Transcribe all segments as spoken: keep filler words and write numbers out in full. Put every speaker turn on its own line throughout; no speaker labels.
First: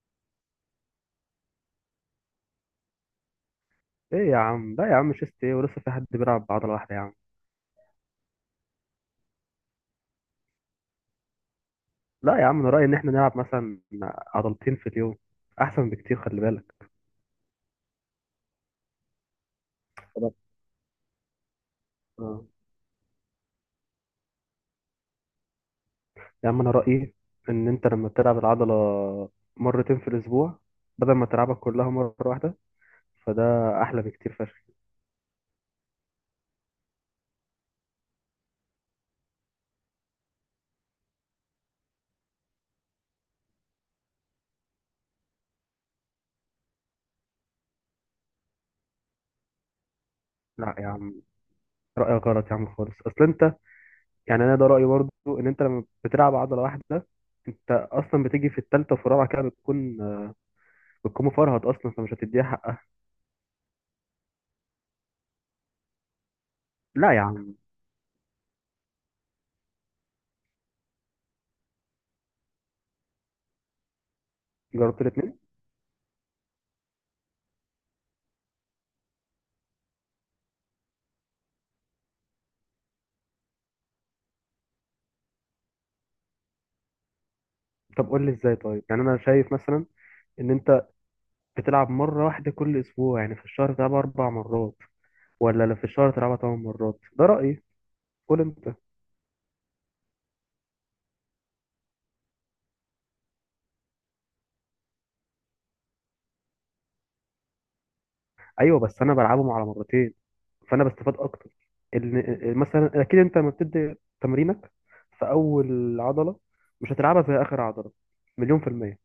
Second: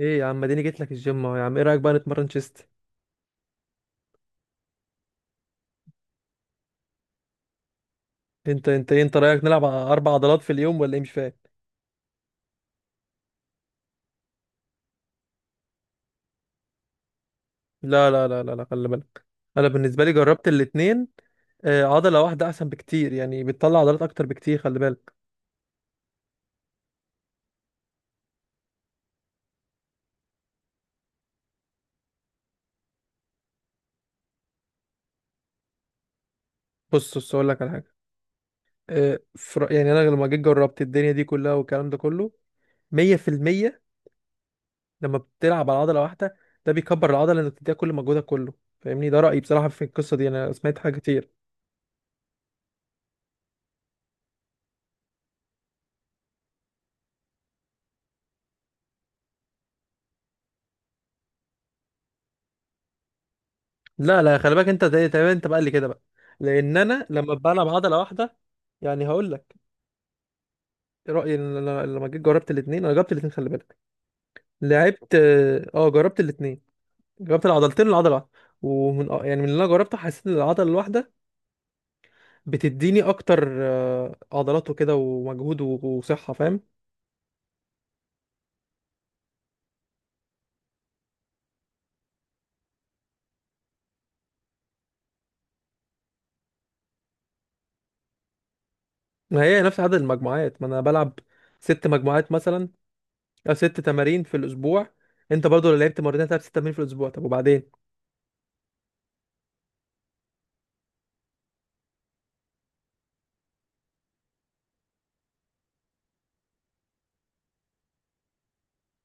ايه يا عم، اديني جيت لك الجيم اهو يا عم، ايه رايك بقى نتمرن تشيست؟
ايه يا عم، لا يا عم، شيست ايه؟ ولسه في حد بيلعب بعضلة واحدة يا عم؟
انت انت إيه، انت رايك نلعب ع- اربع عضلات في اليوم ولا ايه؟ مش فاهم.
لا يا عم، انا رأيي ان احنا نلعب مثلا عضلتين في اليوم احسن بكتير، خلي بالك.
لا لا لا لا لا، خلي بالك. انا بالنسبه لي
طب.
جربت الاتنين. آه، عضله
آه.
واحده احسن بكتير، يعني بتطلع عضلات اكتر بكتير، خلي بالك.
يا عم انا رأيي ان انت لما بتلعب العضلة مرتين في الاسبوع بدل ما تلعبها كلها مرة واحدة فده احلى بكتير فشخ.
بص بص، اقول لك على حاجه. آه، في رأ- يعني انا لما جيت جربت الدنيا دي كلها والكلام ده كله مية في المية. لما بتلعب على عضله واحده ده بيكبر العضله، انك تديها كل مجهودك كله، فاهمني؟ ده رايي بصراحه في القصه دي، انا
لا
سمعت
يا
حاجه
عم،
كتير.
رأيك غلط يا عم خالص، اصل انت يعني انا ده رأيي برضو ان انت لما بتلعب عضلة واحدة انت اصلا بتيجي في التالتة وفي الرابعة كده بتكون بتكون مفرهد اصلا فمش هتديها حقها.
لا لا، خلي بالك، انت زي تمام، انت بقى اللي كده بقى، لان انا
لا يا
لما
عم.
بلعب عضله واحده، يعني هقول لك رايي. ان انا لما جيت جربت الاثنين، انا جربت الاثنين، خلي بالك.
جربت
لعبت
الاتنين.
اه آه، جربت الاثنين. جربت العضلتين والعضله واحده. ومن اه، يعني من اللي انا جربته حسيت ان العضله الواحده بتديني اكتر اه، عضلات وكده ومجهود و- وصحه، فاهم؟
طب قول لي ازاي طيب، يعني انا شايف مثلا ان انت بتلعب مره واحده كل اسبوع، يعني في الشهر بتلعبها اربع مرات، ولا لو في الشهر تلعبها ثمان مرات؟ ده رايي، قول انت.
ما هي نفس عدد المجموعات، ما انا بلعب ست مجموعات مثلا، او ست تمارين في الاسبوع. انت برضو لو لعبت مرتين هتلعب ست تمارين في الاسبوع، طب وبعدين؟
ايوه بس انا بلعبهم على مرتين فانا بستفاد اكتر. ال- مثلا اكيد انت لما بتدي تمرينك في اول عضله مش هتلعبها في اخر عضله، مليون في الميه.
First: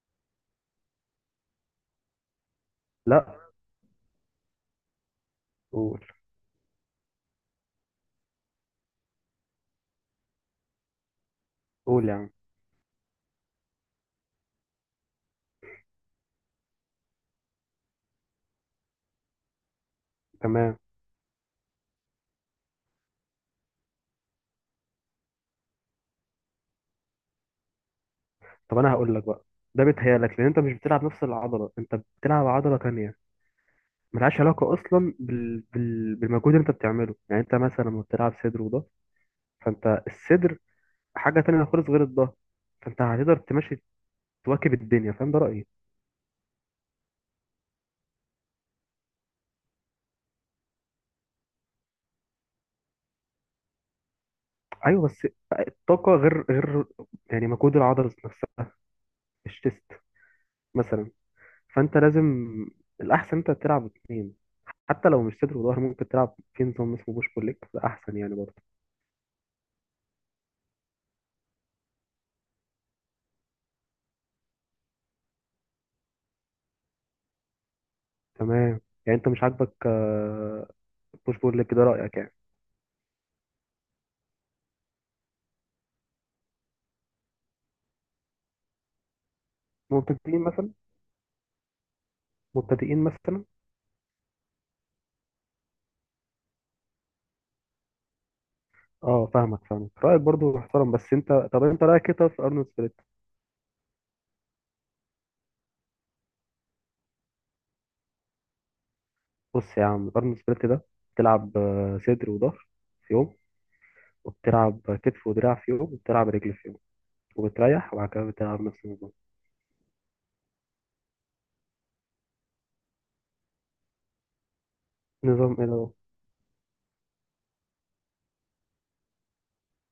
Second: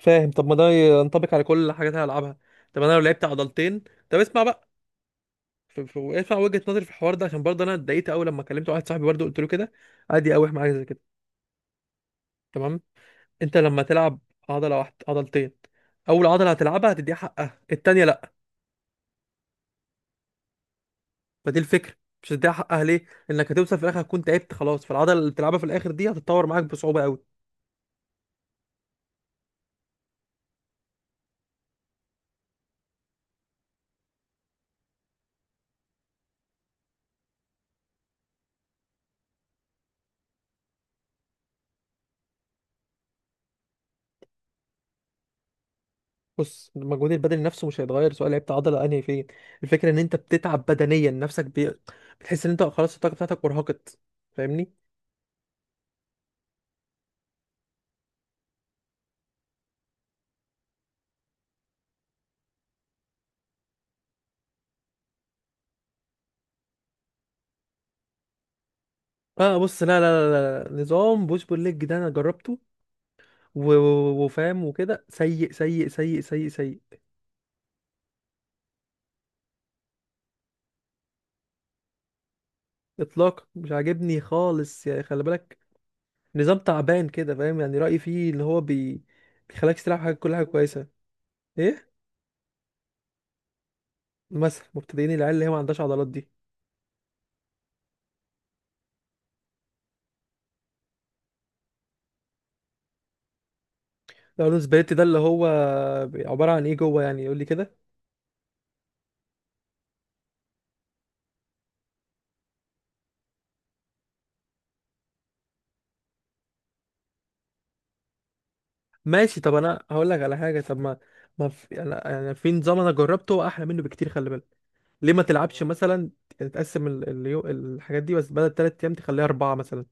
فاهم؟ طب ما ده ينطبق على كل الحاجات اللي هلعبها. طب انا لو لعبت
لا.
عضلتين، طب اسمع بقى. ف- ف-
قول.
اسمع وجهة نظري في الحوار ده، عشان برضه انا اتضايقت قوي لما كلمت واحد صاحبي برضه قلت له كده، عادي يقاوح معايا زي كده.
قول يا عم.
تمام. انت لما تلعب عضله واحده عضلتين، اول عضله هتلعبها هتديها حقها، التانيه لا.
تمام.
فدي الفكره. مش هتديها حقها ليه؟ انك هتوصل في الاخر هتكون تعبت خلاص، فالعضله اللي بتلعبها في الاخر دي هتتطور معاك بصعوبه قوي.
طب انا هقول لك بقى، ده بيتهيألك لان انت مش بتلعب نفس العضله، انت بتلعب عضله تانية ملهاش علاقة أصلا بال... بال... بالمجهود اللي أنت بتعمله. يعني أنت مثلا لما بتلعب صدر وضهر، فأنت الصدر حاجة تانية خالص غير الضهر، فأنت هتقدر تمشي تواكب الدنيا، فاهم؟ ده رأيي.
بص، المجهود البدني نفسه مش هيتغير سواء لعبت عضله انهي فين. الفكره ان انت بتتعب بدنيا نفسك، بي... بتحس ان انت خلاص الطاقه بتاعتك ارهقت، فاهمني؟
أيوه بس الطاقة غير غير، يعني مجهود العضلة نفسها، الشيست مثلا، فأنت لازم، الأحسن أنت تلعب اتنين، حتى لو مش صدر وضهر ممكن تلعب في نظام اسمه بوش بول ليج، ده أحسن يعني برضه.
اه بص، لا لا لا، لا. نظام بوش بول ليج ده انا جربته و... و- وفاهم وكده، سيء سيء سيء سيء سيء.
تمام. يعني أنت مش عاجبك آه، بوش بول ليج؟ ده رأيك يعني.
اطلاق مش عاجبني خالص، يعني خلي بالك. نظام تعبان كده، فاهم؟ يعني رايي فيه ان هو بي... بيخليك تلعب حاجه، كل
مبتدئين
حاجه
مثلا.
كويسه. ايه
مبتدئين مثلا.
مثلا؟ مبتدئين، العيال اللي هي ما عندهاش عضلات دي.
اه فاهمك فاهمك، رايك برضو محترم، بس انت طب انت رايك كده في ارنولد سبليت؟
لو سبريت ده اللي هو عباره عن ايه جوه؟ يعني يقول لي كده.
بص يا عم، ارنولد سبليت ده بتلعب آه، صدر وظهر في يوم، وبتلعب كتف ودراع في يوم، وبتلعب رجل في يوم، وبتريح وبعد كده بتلعب نفس النظام.
ماشي، طب انا هقول لك على حاجه. طب ما، ما في انا، يعني في نظام انا جربته احلى منه بكتير، خلي بالك. ليه ما
نظام
تلعبش
ايه ده؟
مثلا؟ تقسم ال- اليو... الحاجات دي بس بدل تلات ايام تخليها اربعه مثلا.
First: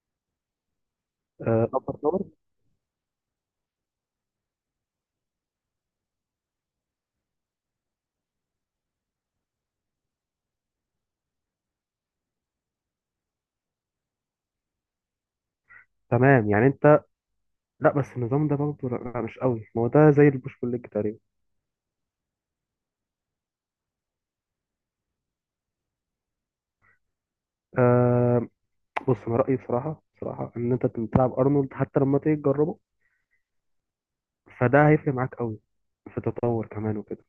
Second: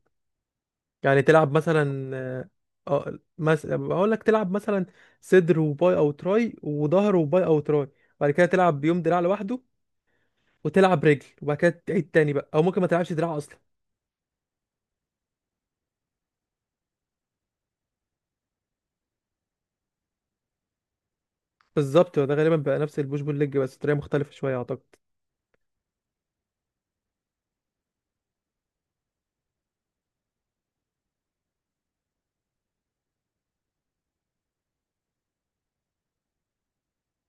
يعني تلعب
ابر
مثلا،
لور.
اه آه، مثلا بقول لك تلعب مثلا صدر وباي او تراي، وظهر وباي او تراي، وبعد كده تلعب يوم دراع لوحده، وتلعب رجل، وبعد كده تعيد تاني بقى، او ممكن ما تلعبش دراع اصلا.
تمام. يعني انت. لا بس النظام ده برضه لا لا، مش قوي، ما هو ده زي البوش بول ليج تقريبا.
بالظبط، ده غالبا بقى نفس البوش بول ليج بس طريقه مختلفه شويه اعتقد.
أه. بص انا رايي بصراحه بصراحه ان انت بتلعب ارنولد، حتى لما تيجي تجربه فده هيفرق معاك قوي في التطور كمان وكده.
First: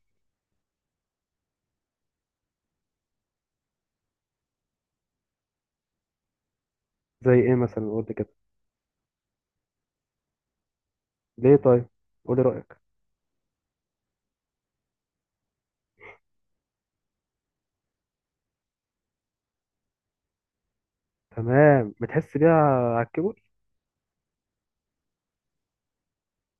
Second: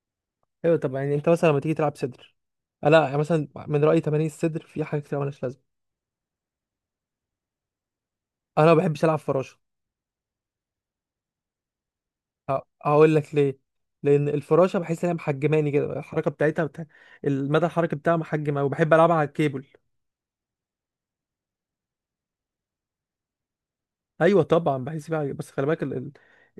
ايوه. طب يعني انت مثلا لما تيجي تلعب صدر، لا يعني مثلا من رايي تمارين الصدر في حاجات كتير مالهاش لازمه.
زي ايه مثلا؟ قلت كده.
انا ما بحبش العب فراشه.
ليه طيب؟ قولي
ه-
رأيك.
هقول لك ليه. لان الفراشه بحس انها محجماني كده، الحركه بتاعتها بتاع... المدى الحركي بتاعها محجم أوي، بحب العبها على الكيبل.
تمام. بتحس بيها على الكيبورد.
ايوه طبعا بحس بيها، بس خلي بالك، ال... ال...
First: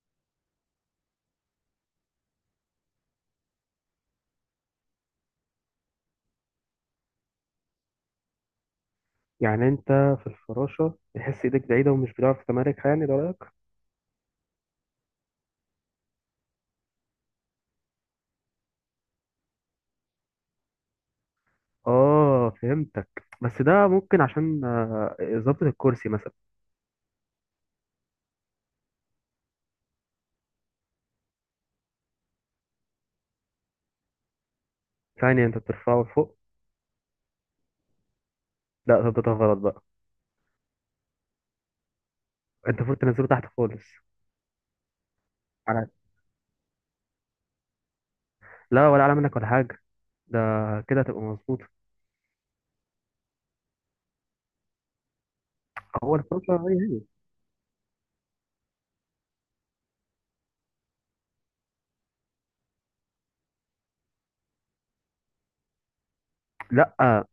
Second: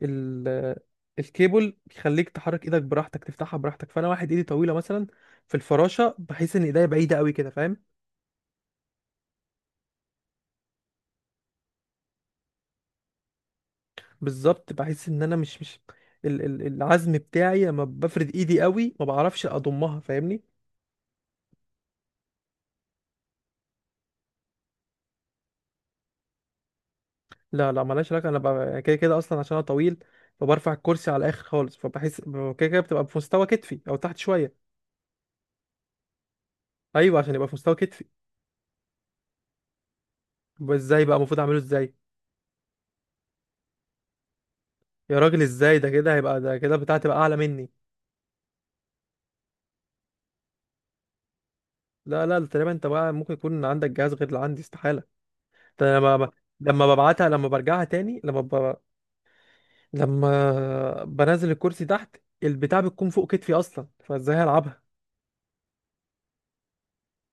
ال... الكيبل بيخليك تحرك ايدك براحتك، تفتحها براحتك، فانا واحد ايدي طويله مثلا، في الفراشه بحس ان ايديا بعيده قوي كده، فاهم؟
يعني انت في الفراشة بتحس ايدك بعيدة ومش بتعرف تماركها؟ يعني ده رأيك.
بالظبط. بحس ان انا مش مش ال ال العزم بتاعي لما بفرد ايدي قوي ما بعرفش اضمها، فاهمني؟
اه فهمتك. بس ده ممكن عشان آه، ظبط الكرسي مثلا.
لا لا، ملهاش علاقه، انا ببقى كده كده اصلا عشان انا طويل، فبرفع الكرسي على الاخر خالص، فبحس ب- كده كده بتبقى في مستوى كتفي او تحت شويه.
يعني انت بترفعه لفوق؟
ايوه، عشان يبقى في مستوى كتفي.
لا، ظبطها غلط بقى.
يبقى ازاي بقى المفروض اعمله؟ ازاي؟
انت المفروض تنزله تحت خالص.
يا راجل ازاي؟
على.
ده كده هيبقى، ده كده بتاعتي تبقى اعلى مني.
لا، ولا اعلى منك ولا حاجة. ده كده هتبقى مظبوط.
لا لا، تقريبا انت بقى ممكن يكون عندك جهاز غير اللي عندي، استحاله. ده أنا
هو
لما،
الفراشة هي
لما
هي.
ببعتها، لما برجعها تاني، لما لما بنزل الكرسي تحت، البتاع بتكون فوق كتفي اصلا، فازاي هلعبها؟
لا.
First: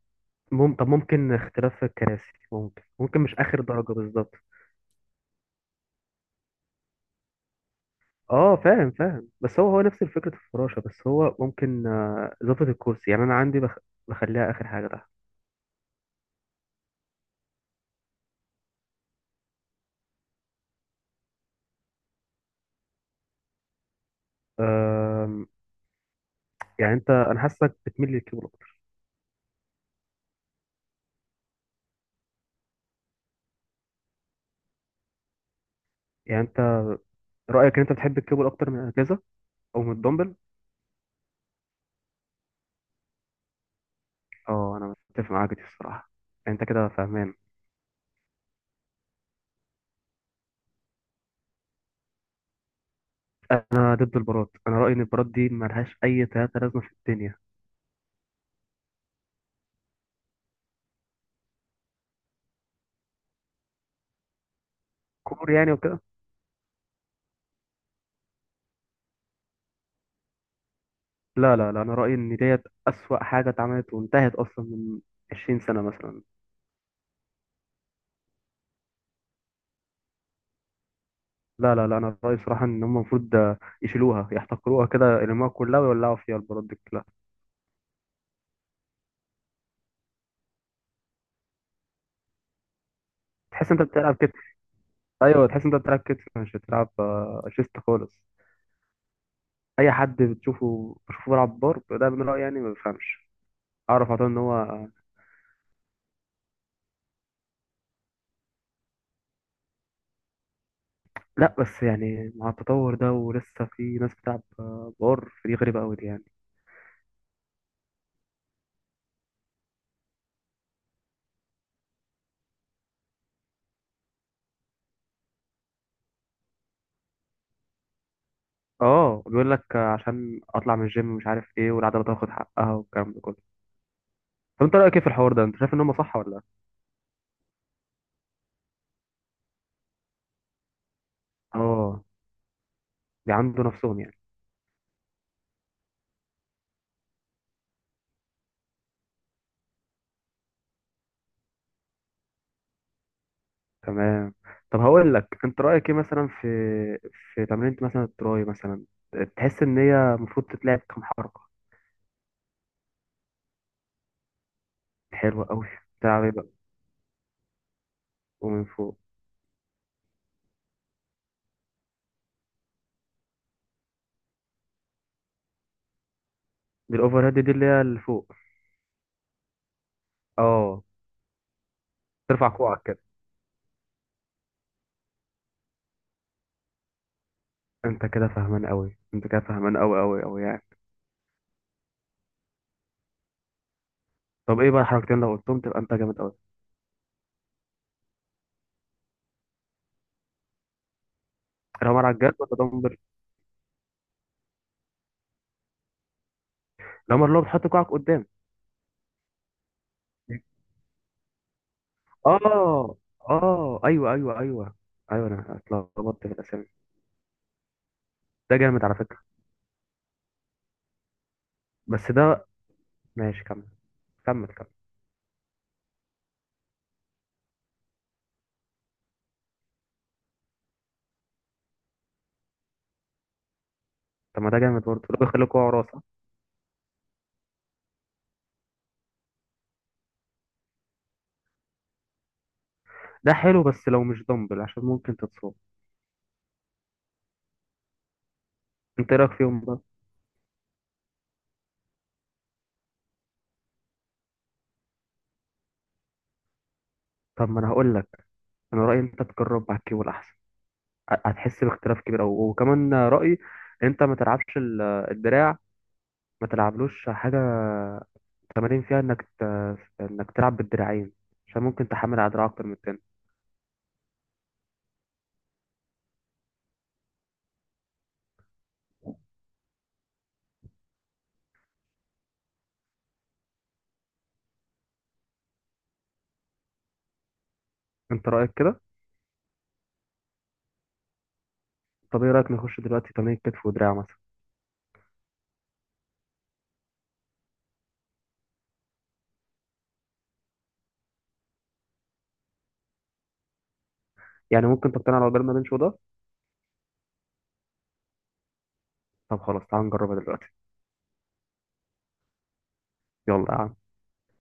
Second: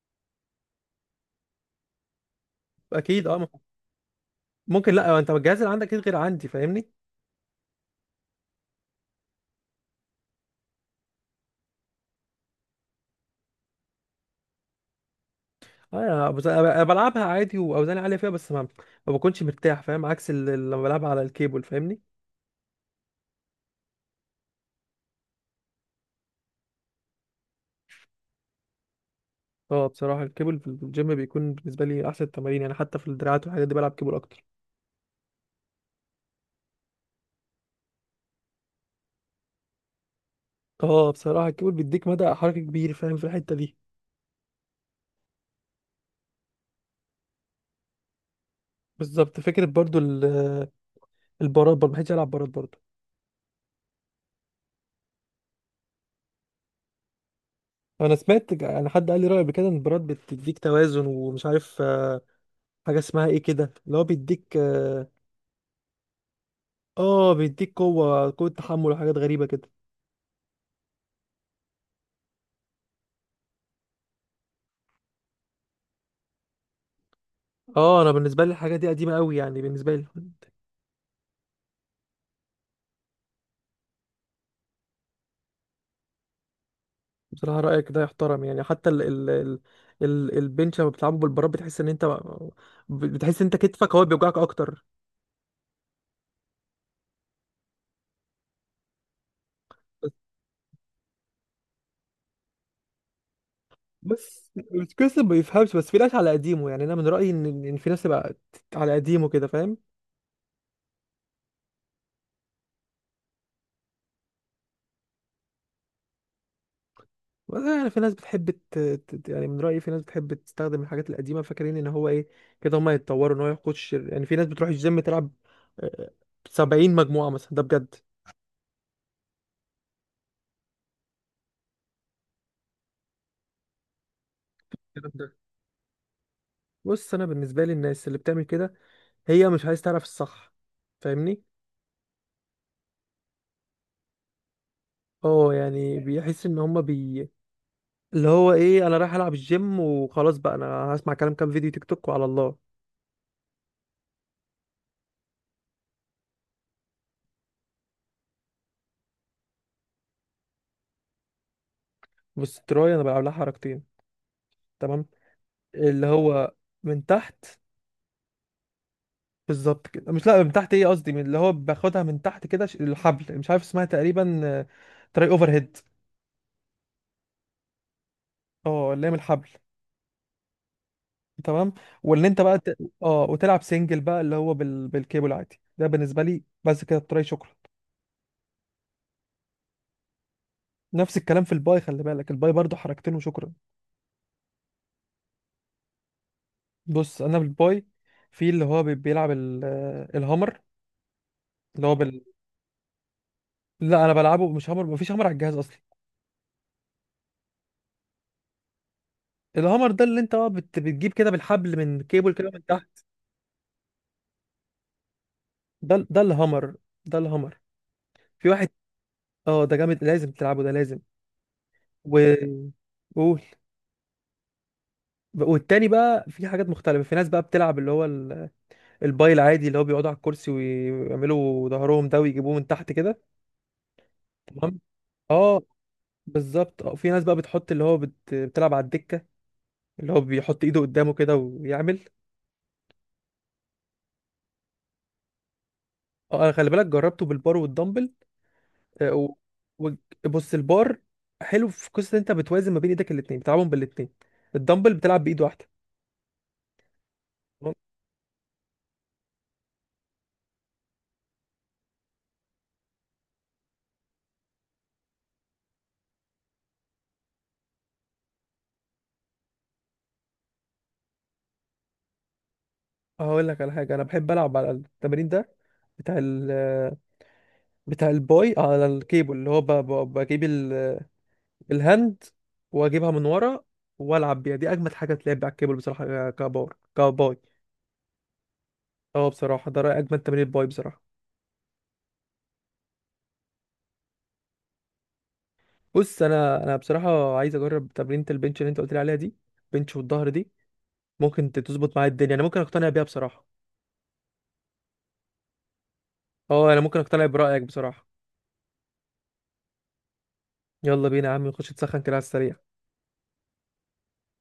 مم... طب ممكن اختلاف في الكراسي، ممكن ممكن
اكيد
مش
اه.
اخر درجة بالظبط.
ممكن، لا انت الجهاز اللي عندك اكيد غير عندي، فاهمني؟
اه فاهم فاهم، بس هو هو نفس فكرة الفراشة، بس هو ممكن آه، إضافة الكرسي. يعني أنا عندي بخ... بخليها آخر حاجة تحت.
اه يعني انا بز- أنا بلعبها عادي واوزاني عاليه فيها، بس ما، ما بكونش مرتاح، فاهم؟ عكس ال- ال- لما بلعبها على الكيبل، فاهمني؟
آم، يعني أنت، أنا حاسك بتميل للكيبل أكتر.
اه بصراحه الكيبل في الجيم بيكون بالنسبه لي احسن التمارين، يعني حتى في الدراعات والحاجات دي بلعب كيبل اكتر.
يعني أنت رأيك إن أنت بتحب الكيبل أكتر من الأجهزة أو من الدمبل؟
اه بصراحه الكيبل بيديك مدى حركه كبير، فاهم؟ في الحته دي
اه أنا متفق معاك دي الصراحة. يعني أنت كده فاهمان.
بالظبط فكره. برضو ال- البارات برضو ما بحبش العب بارات برضو.
أنا ضد البارات، أنا رأيي إن البارات دي ملهاش أي تلاتة لازمة في الدنيا.
انا سمعت، ك- انا حد قال لي راي قبل كده ان البراد بتديك توازن، ومش عارف آه، حاجه اسمها ايه كده، اللي هو بيديك اه،
كور يعني وكده.
آه، بيديك قوه، قوه تحمل، وحاجات غريبه كده.
لا لا لا، أنا رأيي إن ديت أسوأ حاجة اتعملت وانتهت أصلا من عشرين سنة مثلا.
اه انا بالنسبه لي الحاجه دي قديمه قوي، يعني بالنسبه لي.
لا لا لا انا رايي صراحه ان هم المفروض آه، يشيلوها يحتقروها كده، يلموها كلها ويولعوا فيها البلاط دي كلها.
بصراحه رايك ده يحترم، يعني حتى ال ال ال ال البنش لما بتلعبه بالبراد بتحس ان انت، بتحس ان انت
تحس انت
كتفك هو
بتلعب كتف.
بيوجعك اكتر.
ايوه تحس انت بتلعب كتف مش بتلعب آه، شيست خالص. اي
بس
حد بتشوفه بشوفه بيلعب بار، ده من رايي يعني ما بفهمش. اعرف على طول ان
بس
هو.
القصة ما بيفهمش، بس في ناس على قديمه، يعني انا من رايي ان إن في ناس تبقى على قديمه كده، فاهم؟
لا بس يعني مع التطور ده ولسه في ناس بتلعب آه، بار؟ فدي غريبه قوي دي يعني.
والله، يعني في ناس بتحب ت... ت- يعني من رأيي في ناس بتحب تستخدم الحاجات القديمة، فاكرين ان هو ايه، كده هما يتطوروا، ان هو ياخد شر. يعني في ناس بتروح الجيم تلعب آه، سبعين مجموعة مثلا، ده بجد.
اه بيقول لك آه، عشان اطلع من الجيم مش عارف ايه، والعضله تاخد حقها والكلام ده كله. طب انت رايك ايه في
الكلام
الحوار
ده،
ده؟ انت شايف ان هم صح ولا لا؟
بص انا بالنسبة لي الناس اللي بتعمل كده هي مش عايز تعرف الصح، فاهمني؟
اه. بيعندوا نفسهم يعني.
اه يعني بيحس ان هما بي اللي هو ايه، انا رايح العب الجيم وخلاص بقى، انا هسمع كلام كام فيديو تيك توك وعلى الله.
تمام. طب هقول لك، انت رايك ايه مثلا في في تمرينة مثلا التراي مثلا، تحس ان هي المفروض تتلعب كام حركه؟
بص، التراي انا بلعب لها حركتين. تمام.
حلوه قوي.
اللي
بتاع ايه بقى؟
هو من تحت.
ومن فوق.
بالظبط كده، مش لا من تحت، ايه قصدي، من اللي هو باخدها من تحت كده، ش- الحبل مش عارف اسمها، تقريبا تراي اوفر هيد.
دي الاوفر هيد، دي اللي هي اللي فوق.
اه اللي هي من الحبل.
اه.
تمام. واللي انت
ترفع
بقى ت...
كوعك كده.
اه وتلعب سنجل بقى، اللي هو بال... بالكيبل عادي، ده بالنسبه لي بس كده التراي، شكرا.
انت كده فاهمان قوي، انت كده فاهمان قوي قوي قوي يعني.
نفس الكلام في الباي، خلي بالك، الباي برضو حركتين وشكرا.
طب ايه بقى الحركتين؟ لو قلتهم تبقى انت جامد قوي.
بص انا بالباي، في اللي هو بي- بيلعب ال... آه، الهامر، اللي هو
الهامر على
بال...
الجد ولا دمبل؟
لا انا بلعبه مش هامر، مفيش هامر على الجهاز اصلا.
الهامر اللي هو بتحط كوعك قدام.
الهامر ده اللي انت بقى بت... بتجيب كده بالحبل من كيبل
اه.
كده من تحت.
اه ايوه ايوه ايوه. ايوه انا
ده ده
اتلخبطت في الاسامي.
الهامر ده الهامر في
ده
واحد.
جامد على فكره.
اه ده جامد لازم تلعبه ده لازم. و،
بس ده.
قول.
ماشي كمل. كمل كمل.
والتاني بقى في حاجات مختلفة، في ناس بقى بتلعب اللي هو ال- الباي العادي، اللي هو بيقعدوا على الكرسي ويعملوا ظهرهم ده ويجيبوه من تحت كده.
طب ما ده
تمام.
جامد برضه لو بيخليك
اه
واقع راسه.
بالظبط. اه في ناس بقى بتحط اللي هو بت... بتلعب على الدكة، اللي هو بيحط ايده قدامه كده ويعمل.
ده حلو بس لو مش دمبل عشان ممكن تتصاب.
اه انا خلي بالك جربته بالبار والدمبل. اه،
انت ايه رايك
و...
فيهم بقى؟
و... بص البار حلو في قصة إن انت بتوازن ما بين ايدك الاتنين، بتلعبهم بالاتنين. الدمبل بتلعب بايد واحدة.
طب ما انا هقول لك، انا رايي انت تجرب مع الكيبل احسن، ه- هتحس باختلاف كبير قوي. وكمان رايي انت ما تلعبش ال- الدراع، ما تلعبلوش حاجه تمارين فيها انك ت... انك تلعب بالدراعين، عشان ممكن تحمل على دراع اكتر من التاني.
هقول لك على حاجه، انا بحب العب على التمرين ده بتاع ال، بتاع الباي على الكيبل، اللي هو ب- ب- بجيب ال- الهاند واجيبها من ورا والعب بيها، دي اجمد حاجه تلعب على الكيبل بصراحه، كبار كباي.
انت رايك كده؟
اه بصراحه ده رأي اجمد تمرين باي بصراحه.
طب ايه رايك نخش دلوقتي تمارين كتف ودراع مثلا؟
بص انا، انا بصراحه عايز اجرب تمرينه البنش اللي انت قلت لي عليها دي، بنش والظهر دي، ممكن ت- تظبط معايا الدنيا، انا ممكن اقتنع بيها بصراحه.
يعني ممكن تقتنع لو جربنا بنش وده.
اه انا ممكن اقتنع برأيك بصراحه.
طب خلاص تعال نجربها دلوقتي.
يلا بينا يا عم نخش نسخن كده على السريع.
يلا يا عم.